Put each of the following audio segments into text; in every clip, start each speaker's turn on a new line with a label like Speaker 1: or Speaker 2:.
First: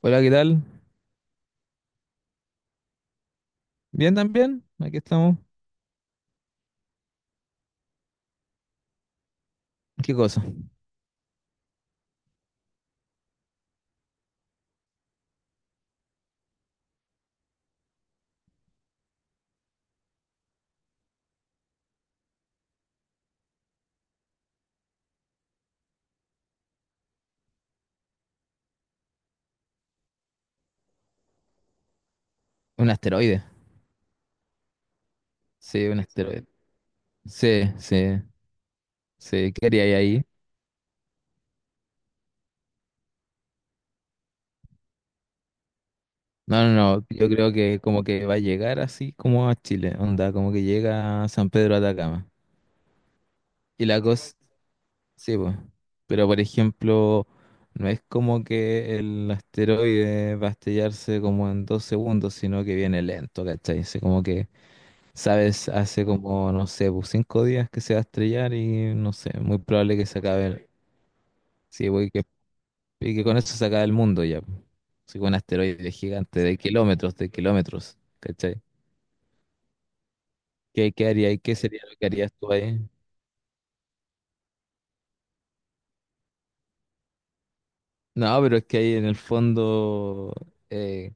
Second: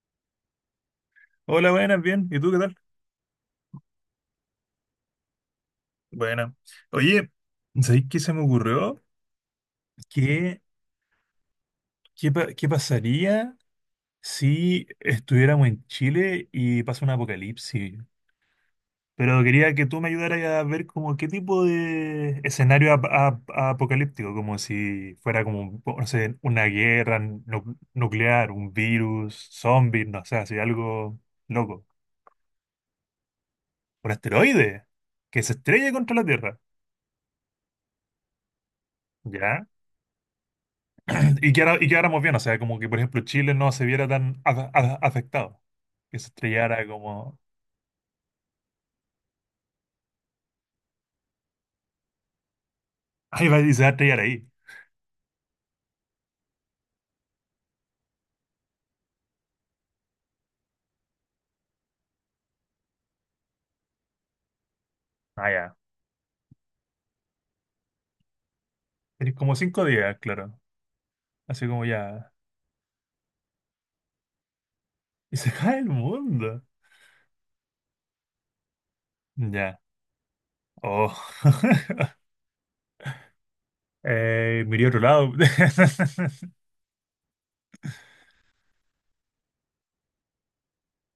Speaker 1: Hola, ¿qué tal?
Speaker 2: Hola, buenas, bien. ¿Y tú qué tal?
Speaker 1: Bien también, aquí estamos.
Speaker 2: Buena. Oye, ¿sabéis qué se me ocurrió?
Speaker 1: ¿Qué cosa?
Speaker 2: ¿Qué, ¿Qué pasaría si estuviéramos en Chile y pasa un apocalipsis? Pero quería que tú me ayudaras a ver como qué tipo de escenario apocalíptico, como si fuera como, un no sé, una guerra nuclear, un virus, zombies, no sé, así algo loco.
Speaker 1: Un asteroide.
Speaker 2: ¿Un asteroide que se
Speaker 1: Sí,
Speaker 2: estrelle
Speaker 1: un
Speaker 2: contra la
Speaker 1: asteroide.
Speaker 2: Tierra?
Speaker 1: Sí, sí, sí.
Speaker 2: ¿Ya?
Speaker 1: ¿Qué haría ahí?
Speaker 2: Y que y quedáramos bien, o sea, como que por ejemplo Chile no se viera tan afectado, que se
Speaker 1: No, no,
Speaker 2: estrellara
Speaker 1: no. Yo
Speaker 2: como...
Speaker 1: creo que como que va a llegar así como a Chile. Onda, como que llega a San Pedro de Atacama.
Speaker 2: Ahí va, y se
Speaker 1: Y
Speaker 2: va a
Speaker 1: la
Speaker 2: estrellar
Speaker 1: cosa,
Speaker 2: ahí.
Speaker 1: sí, pues. Pero por ejemplo, no es como que el asteroide va a estrellarse como en 2 segundos, sino que viene lento, ¿cachai? Sí, como que.
Speaker 2: Ah,
Speaker 1: Sabes,
Speaker 2: ya.
Speaker 1: hace como, no sé, pues, 5 días que se va a estrellar y no
Speaker 2: Tenés
Speaker 1: sé,
Speaker 2: como
Speaker 1: muy
Speaker 2: cinco
Speaker 1: probable que
Speaker 2: días,
Speaker 1: se acabe.
Speaker 2: claro.
Speaker 1: el-
Speaker 2: Así como
Speaker 1: Sí, pues, y que,
Speaker 2: ya...
Speaker 1: y que con eso se acabe el mundo ya, pues. Así un
Speaker 2: Y se cae el
Speaker 1: asteroide gigante
Speaker 2: mundo.
Speaker 1: de kilómetros, ¿cachai?
Speaker 2: Ya.
Speaker 1: ¿Qué
Speaker 2: Oh.
Speaker 1: haría y qué sería lo que harías tú ahí?
Speaker 2: Miré a otro lado.
Speaker 1: No, pero es que ahí en el fondo, eh,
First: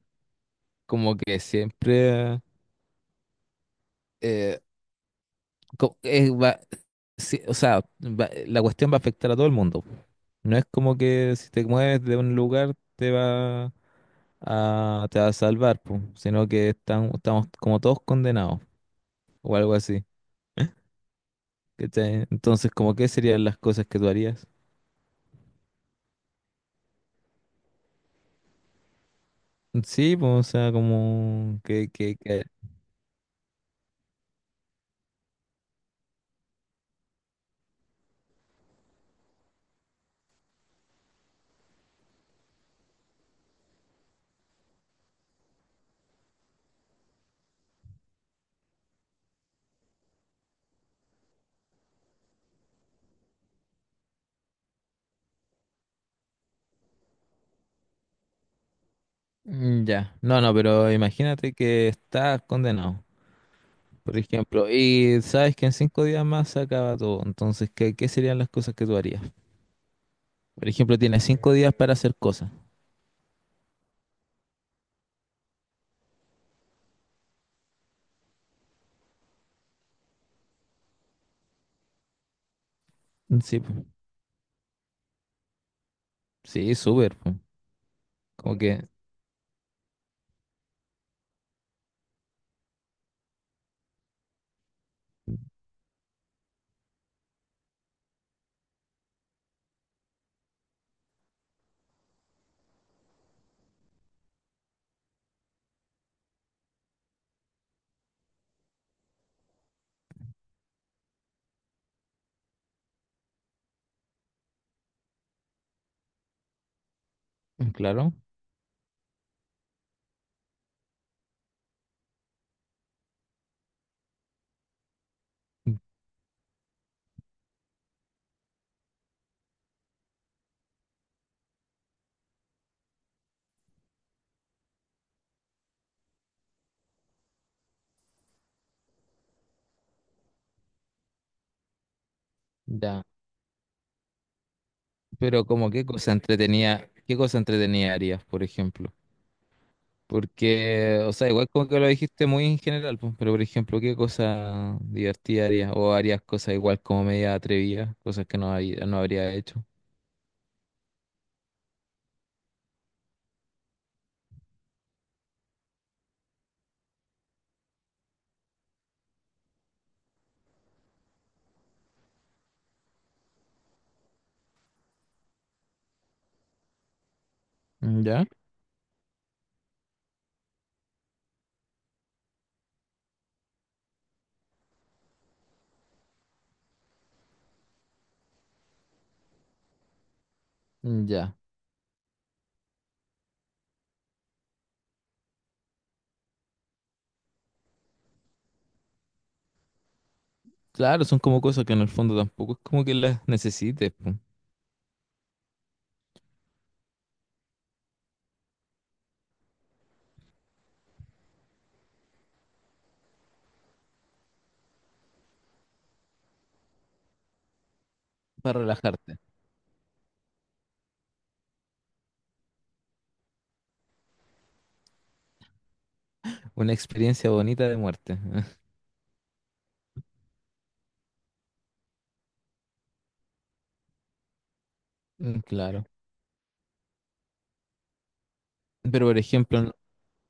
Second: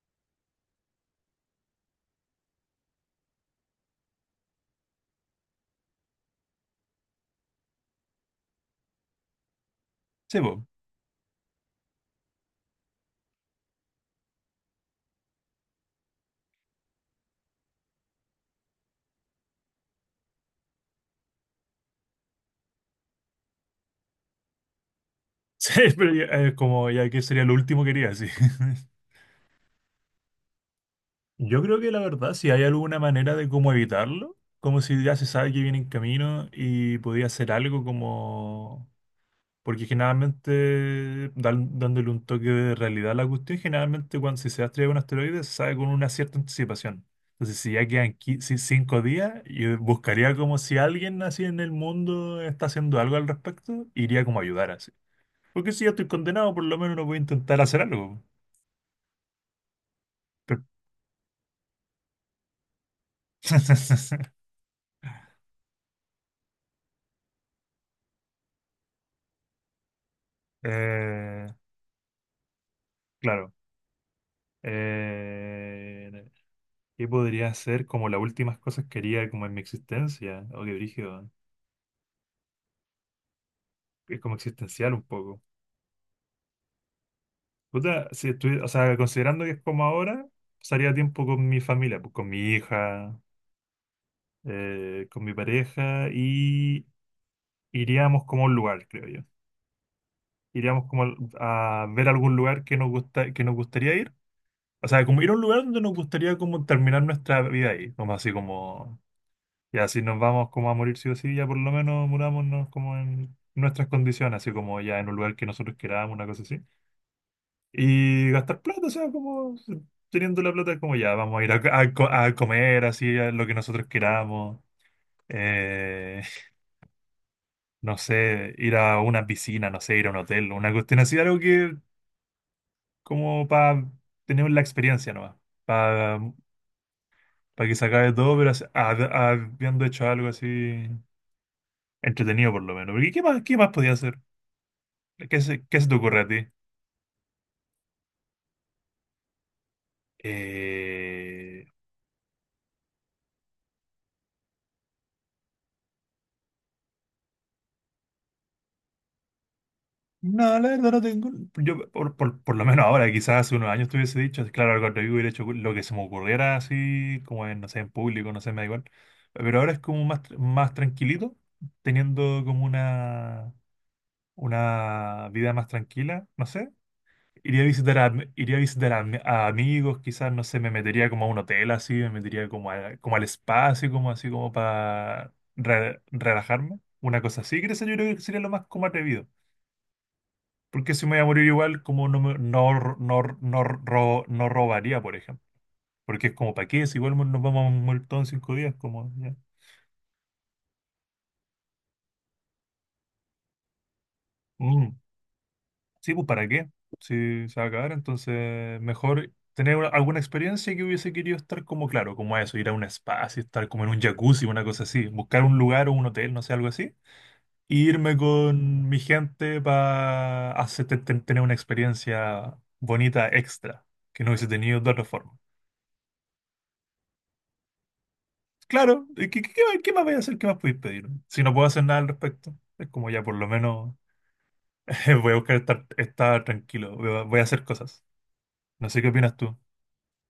Speaker 1: como que siempre eh, co- eh, va- sí, o sea, la cuestión va a afectar a todo el mundo.
Speaker 2: Sí,
Speaker 1: No
Speaker 2: po.
Speaker 1: es como que si te mueves de un lugar te va a salvar, po, sino que estamos como todos condenados o algo así. ¿Cachai? ¿Entonces, como qué serían las cosas que tú harías?
Speaker 2: Sí, pero ya, como ya que sería lo último que haría, sí.
Speaker 1: Sí, pues, o sea,
Speaker 2: Yo
Speaker 1: como
Speaker 2: creo que la verdad,
Speaker 1: que-
Speaker 2: si hay alguna manera de cómo evitarlo, como si ya se sabe que viene en camino y podía hacer algo como... Porque generalmente, dándole un toque de realidad a la cuestión, generalmente cuando si se va a estrellar un asteroide, se sabe con una cierta anticipación. Entonces, si ya quedan cinco días, yo buscaría como si alguien así en el mundo está haciendo algo al respecto, iría como a ayudar así. Porque si ya estoy condenado, por lo menos no voy a intentar hacer algo.
Speaker 1: Mm, ya, no, no,
Speaker 2: Pero-
Speaker 1: pero imagínate que estás condenado, por ejemplo, y sabes que en 5 días más se acaba todo, entonces, ¿Qué serían las cosas que tú harías? Por ejemplo, tiene
Speaker 2: Eh,
Speaker 1: 5 días para hacer cosas.
Speaker 2: claro. Eh, ¿Qué podría ser como las últimas cosas que haría como en mi existencia? O qué brígido.
Speaker 1: Sí, po.
Speaker 2: Es como existencial un poco.
Speaker 1: Sí, súper, po.
Speaker 2: Puta, si
Speaker 1: Como
Speaker 2: o
Speaker 1: que,
Speaker 2: sea, considerando que es como ahora, pasaría tiempo con mi familia, pues, con mi hija, con mi pareja y iríamos como a un lugar, creo yo. Iríamos como a ver algún lugar que nos gusta, que nos gustaría ir. O sea, como ir a un lugar donde nos gustaría como terminar nuestra vida ahí, como así como, ya si nos vamos como a morir sí o sí, ya por lo menos murámonos como en nuestras condiciones, así como ya en un lugar que nosotros queramos, una cosa así.
Speaker 1: claro,
Speaker 2: Y gastar plata, o sea, como teniendo la plata, como ya, vamos a ir a, a comer así, a lo que nosotros queramos. Eh, no sé, ir a una piscina, no sé, ir a un hotel, una cuestión así, algo que como para tener la experiencia nomás, para que se acabe todo, pero habiendo hecho algo así entretenido por lo menos.
Speaker 1: ya.
Speaker 2: Porque qué más podía hacer?
Speaker 1: Pero como
Speaker 2: Qué se te ocurre a ti?
Speaker 1: qué cosa entretenida harías, por ejemplo. Porque, o sea, igual
Speaker 2: Eh,
Speaker 1: como que lo dijiste muy en general, po, pero por ejemplo, ¿qué cosa divertida harías? O harías cosas igual como media atrevidas, cosas que no, no habría hecho.
Speaker 2: No, la verdad no tengo. Yo, por lo menos ahora, quizás hace unos años te hubiese dicho, si claro, cuando yo hubiera hecho lo que se me ocurriera así, como en, no sé, en público, no sé, me da igual. Pero ahora es como más, más tranquilito, teniendo como una vida más tranquila, no sé. Iría a visitar a,
Speaker 1: ¿Ya?
Speaker 2: iría a visitar a, a amigos, quizás, no sé, me metería como a un hotel así, me metería como, como al espacio como, así como para relajarme. Una cosa así, creo que eso yo creo que sería lo más como atrevido porque si me voy a
Speaker 1: Ya.
Speaker 2: morir igual, como no, no, no, no, no robaría, por ejemplo. Porque es como, ¿para qué? Si igual nos vamos a morir todos en cinco días, como, ya.
Speaker 1: Claro, son como cosas que en el fondo tampoco es como que las necesites, po,
Speaker 2: Mm, sí, pues, ¿para qué? Si se va a acabar, entonces mejor tener alguna experiencia que hubiese querido estar como, claro, como a eso, ir a un spa, así, estar como en un jacuzzi, una cosa así, buscar un lugar o un hotel, no sé, algo así. E irme
Speaker 1: para
Speaker 2: con mi
Speaker 1: relajarte.
Speaker 2: gente para tener una experiencia bonita extra que no hubiese tenido de otra forma.
Speaker 1: Una experiencia bonita de muerte.
Speaker 2: Claro, ¿qué más qué más voy a hacer? ¿Qué más podéis pedir? Si no puedo hacer nada al respecto, es como ya por lo menos voy a
Speaker 1: Mm,
Speaker 2: buscar
Speaker 1: claro.
Speaker 2: estar, estar tranquilo, voy a, voy a hacer cosas. No sé
Speaker 1: Pero
Speaker 2: qué
Speaker 1: por
Speaker 2: opinas tú.
Speaker 1: ejemplo, no,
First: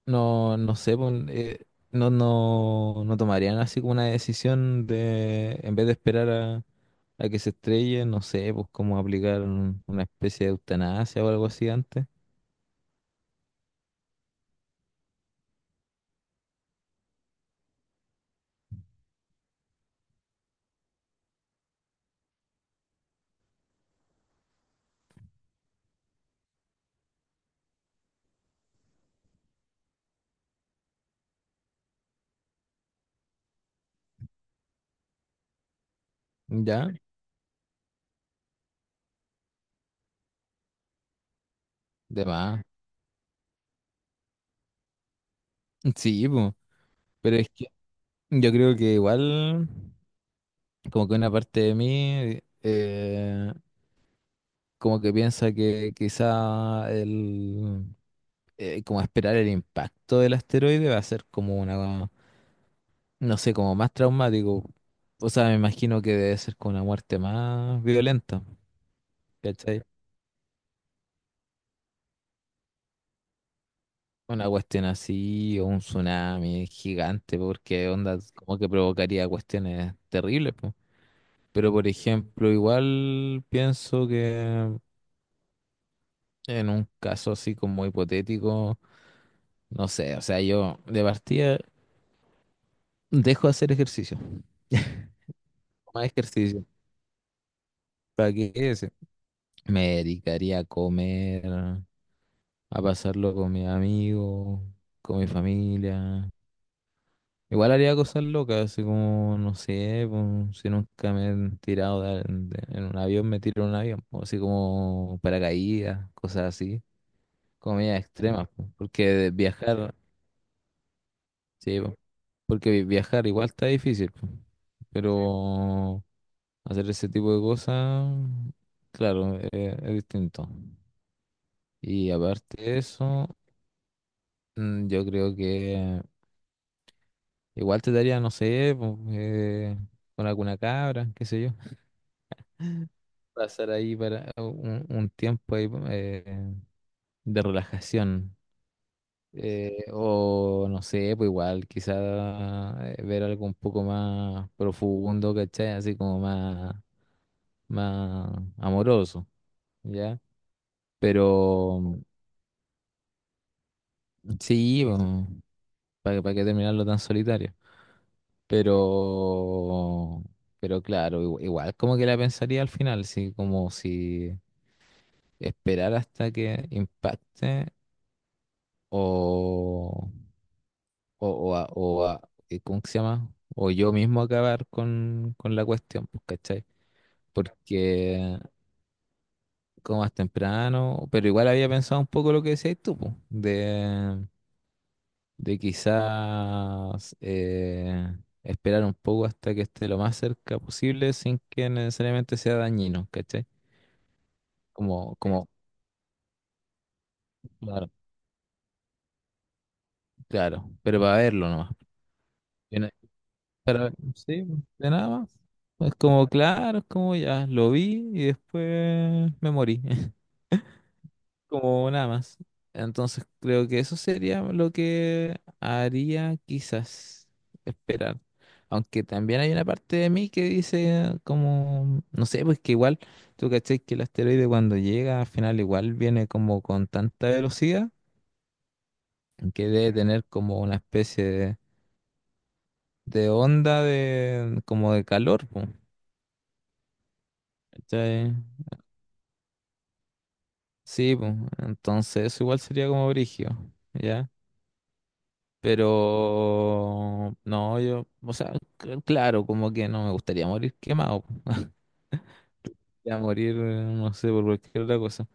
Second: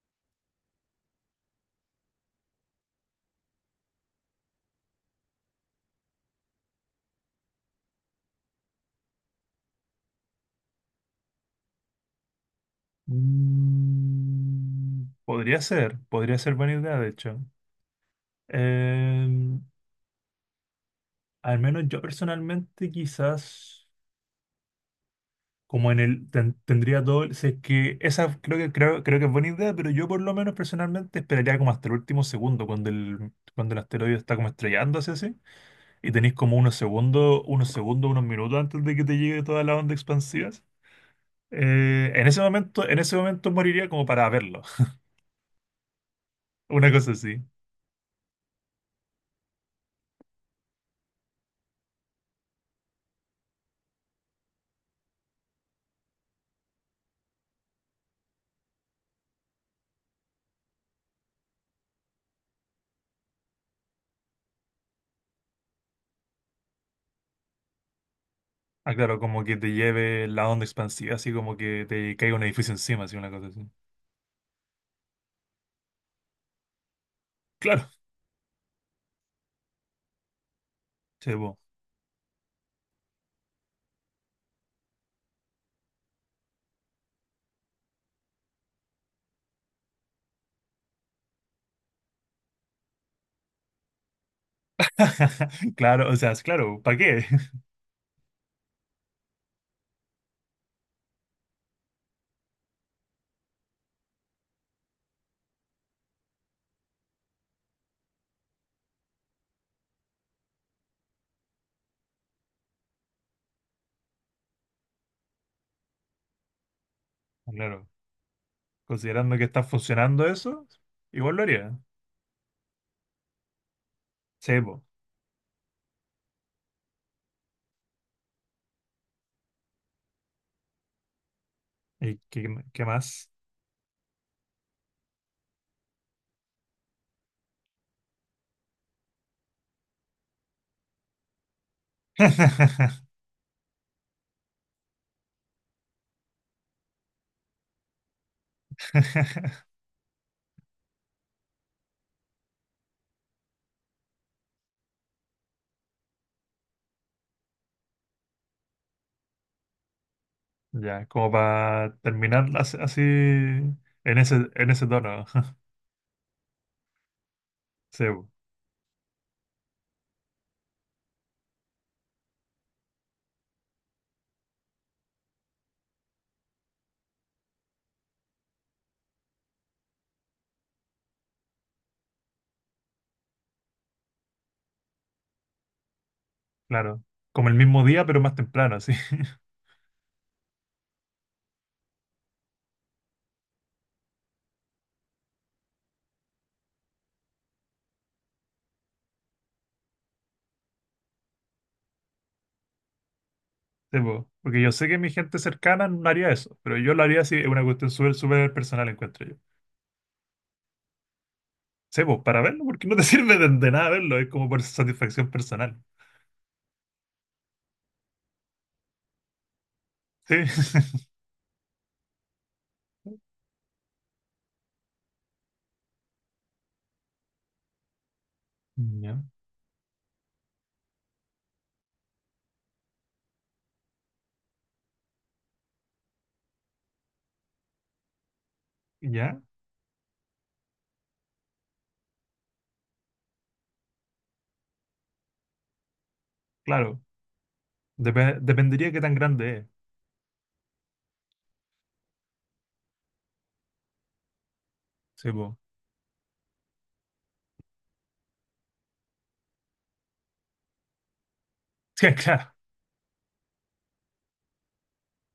Speaker 1: no, no sé, no, no, no tomarían así como una decisión de, en vez de esperar a que se estrelle, no sé, pues como aplicar una especie de eutanasia o algo así antes.
Speaker 2: Mm, podría ser buena idea, de hecho. Em, Al menos yo personalmente quizás como en el tendría todo, si es que esa creo que creo que es buena idea, pero yo por lo menos personalmente esperaría como hasta el último segundo cuando el asteroide está como estrellándose así. Y tenéis como unos
Speaker 1: ¿Ya?
Speaker 2: segundos, unos segundos, unos minutos antes de que te llegue toda la onda expansiva.
Speaker 1: De más.
Speaker 2: En ese momento moriría como para verlo.
Speaker 1: Sí, pues.
Speaker 2: Una cosa
Speaker 1: Pero
Speaker 2: así.
Speaker 1: es que yo creo que igual, como que una parte de mí, como que piensa que quizá como esperar el impacto del asteroide va a ser como una, no sé, como más traumático. O sea, me imagino que debe ser con una muerte más violenta,
Speaker 2: Ah, claro, como que te
Speaker 1: ¿cachai?
Speaker 2: lleve la onda expansiva, así como que te caiga un edificio encima, así una cosa así.
Speaker 1: Una cuestión así, o un tsunami gigante, porque
Speaker 2: Claro,
Speaker 1: onda como que provocaría cuestiones terribles, po.
Speaker 2: sí, po.
Speaker 1: Pero por ejemplo, igual pienso que en un caso así como hipotético, no sé, o sea, yo de partida dejo de hacer ejercicio. Más
Speaker 2: Claro, o sea, es
Speaker 1: ejercicio.
Speaker 2: claro, ¿para qué?
Speaker 1: ¿Para qué ese? Me dedicaría a comer, a pasarlo con mis amigos, con mi familia. Igual haría cosas locas, así como, no sé, pues, si nunca me he tirado en un avión, me tiro en un avión, pues, así como paracaídas, cosas así,
Speaker 2: Claro,
Speaker 1: comidas extremas, pues, porque
Speaker 2: considerando que está
Speaker 1: viajar,
Speaker 2: funcionando eso, igual lo haría.
Speaker 1: sí, pues, porque viajar igual está difícil, pues, sí.
Speaker 2: Sí, po.
Speaker 1: Pero hacer ese tipo de cosas, claro, es distinto. Y
Speaker 2: ¿Y qué,
Speaker 1: aparte de
Speaker 2: qué más?
Speaker 1: eso, yo creo que... Igual te daría, no sé, po, con alguna cabra, qué sé yo. Pasar ahí para un tiempo ahí, de relajación. O no sé, pues igual, quizá ver algo un poco más profundo, ¿cachai? Así como más, más amoroso, ¿ya?
Speaker 2: Ya, como para
Speaker 1: Pero
Speaker 2: terminar así en en
Speaker 1: sí,
Speaker 2: ese
Speaker 1: pues,
Speaker 2: tono.
Speaker 1: para qué terminarlo tan solitario.
Speaker 2: Sí, po,
Speaker 1: Pero, pero claro, igual como que la pensaría al final, sí, como si esperar hasta que impacte o, o, o, a- o a- ¿cómo que se llama? O yo mismo acabar con la cuestión, pues, ¿cachai?
Speaker 2: claro. Como el mismo día, pero más
Speaker 1: Porque
Speaker 2: temprano, así.
Speaker 1: como más temprano, pero igual había pensado un poco lo que decías tú, pues, de quizás esperar un poco hasta que esté lo más cerca posible sin que necesariamente sea dañino, ¿cachai?
Speaker 2: Sí, po, porque yo sé que mi
Speaker 1: Como,
Speaker 2: gente
Speaker 1: como,
Speaker 2: cercana no haría eso, pero yo lo haría así, es una cuestión
Speaker 1: claro,
Speaker 2: súper, súper personal, encuentro yo.
Speaker 1: claro, pero para verlo nomás.
Speaker 2: Sí, po, para verlo,
Speaker 1: Y
Speaker 2: porque
Speaker 1: no-
Speaker 2: no te sirve de nada
Speaker 1: Para,
Speaker 2: verlo, es
Speaker 1: sí,
Speaker 2: como por
Speaker 1: de nada más.
Speaker 2: satisfacción personal.
Speaker 1: Es como, claro, es como ya, lo vi y después me morí,
Speaker 2: Sí.
Speaker 1: como nada más. Entonces creo que eso sería lo que haría quizás esperar. Aunque
Speaker 2: Ya,
Speaker 1: también hay una parte de mí que dice como, no sé, pues que igual, tú caché que el asteroide cuando llega al final igual viene como con tanta velocidad
Speaker 2: ya,
Speaker 1: que debe tener como una especie de onda de como de calor, pues.
Speaker 2: claro.
Speaker 1: ¿Cachai?
Speaker 2: Dependería de qué tan grande es.
Speaker 1: Sí, pues. Entonces eso igual sería como brigio, ¿ya?
Speaker 2: Sí, po.
Speaker 1: Pero no, yo, o sea, claro, como que no me gustaría morir quemado, po. Me
Speaker 2: Sí, claro.
Speaker 1: gustaría morir, no sé, por cualquier otra cosa.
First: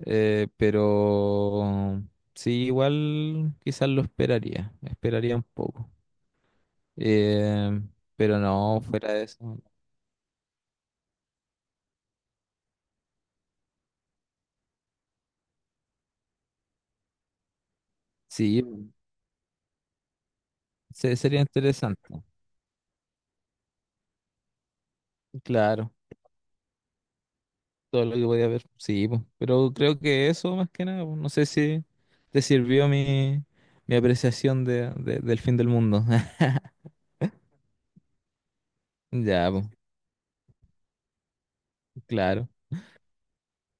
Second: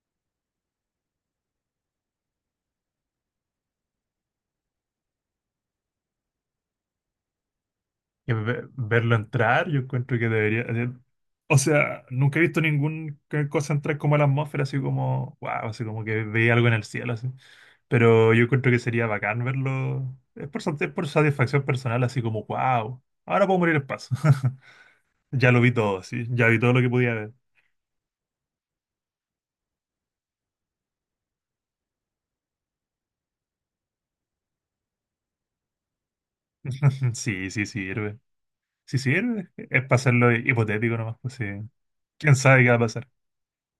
Speaker 1: Pero sí, igual quizás lo esperaría un poco. Eh,
Speaker 2: Que
Speaker 1: pero no, fuera
Speaker 2: verlo
Speaker 1: de eso,
Speaker 2: entrar, yo encuentro que debería. O sea, nunca he visto ninguna cosa entrar como a la atmósfera, así como, wow, así como que veía algo en el cielo, así. Pero yo
Speaker 1: sí,
Speaker 2: encuentro que sería bacán verlo. Es es por
Speaker 1: sería
Speaker 2: satisfacción personal, así
Speaker 1: interesante.
Speaker 2: como, wow, ahora puedo morir el paso. Ya lo vi
Speaker 1: Claro,
Speaker 2: todo, sí, ya vi todo lo que podía ver.
Speaker 1: todo lo que podía ver, sí, po. Pero creo que eso más que nada, po, no sé si te sirvió mi apreciación del fin del mundo.
Speaker 2: Sí, sí sirve. Sí
Speaker 1: Ya,
Speaker 2: sirve.
Speaker 1: pues,
Speaker 2: Es para hacerlo hipotético nomás, pues sí. ¿Quién
Speaker 1: claro,
Speaker 2: sabe qué va a pasar?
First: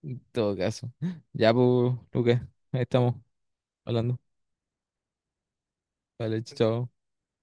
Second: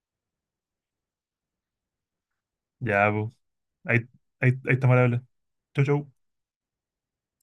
Speaker 1: en todo caso. Ya, pues, Lucas, ahí
Speaker 2: Ya,
Speaker 1: estamos
Speaker 2: pues. Ahí,
Speaker 1: hablando.
Speaker 2: ahí estamos al habla. Chau, chau.
Speaker 1: Vale, chao.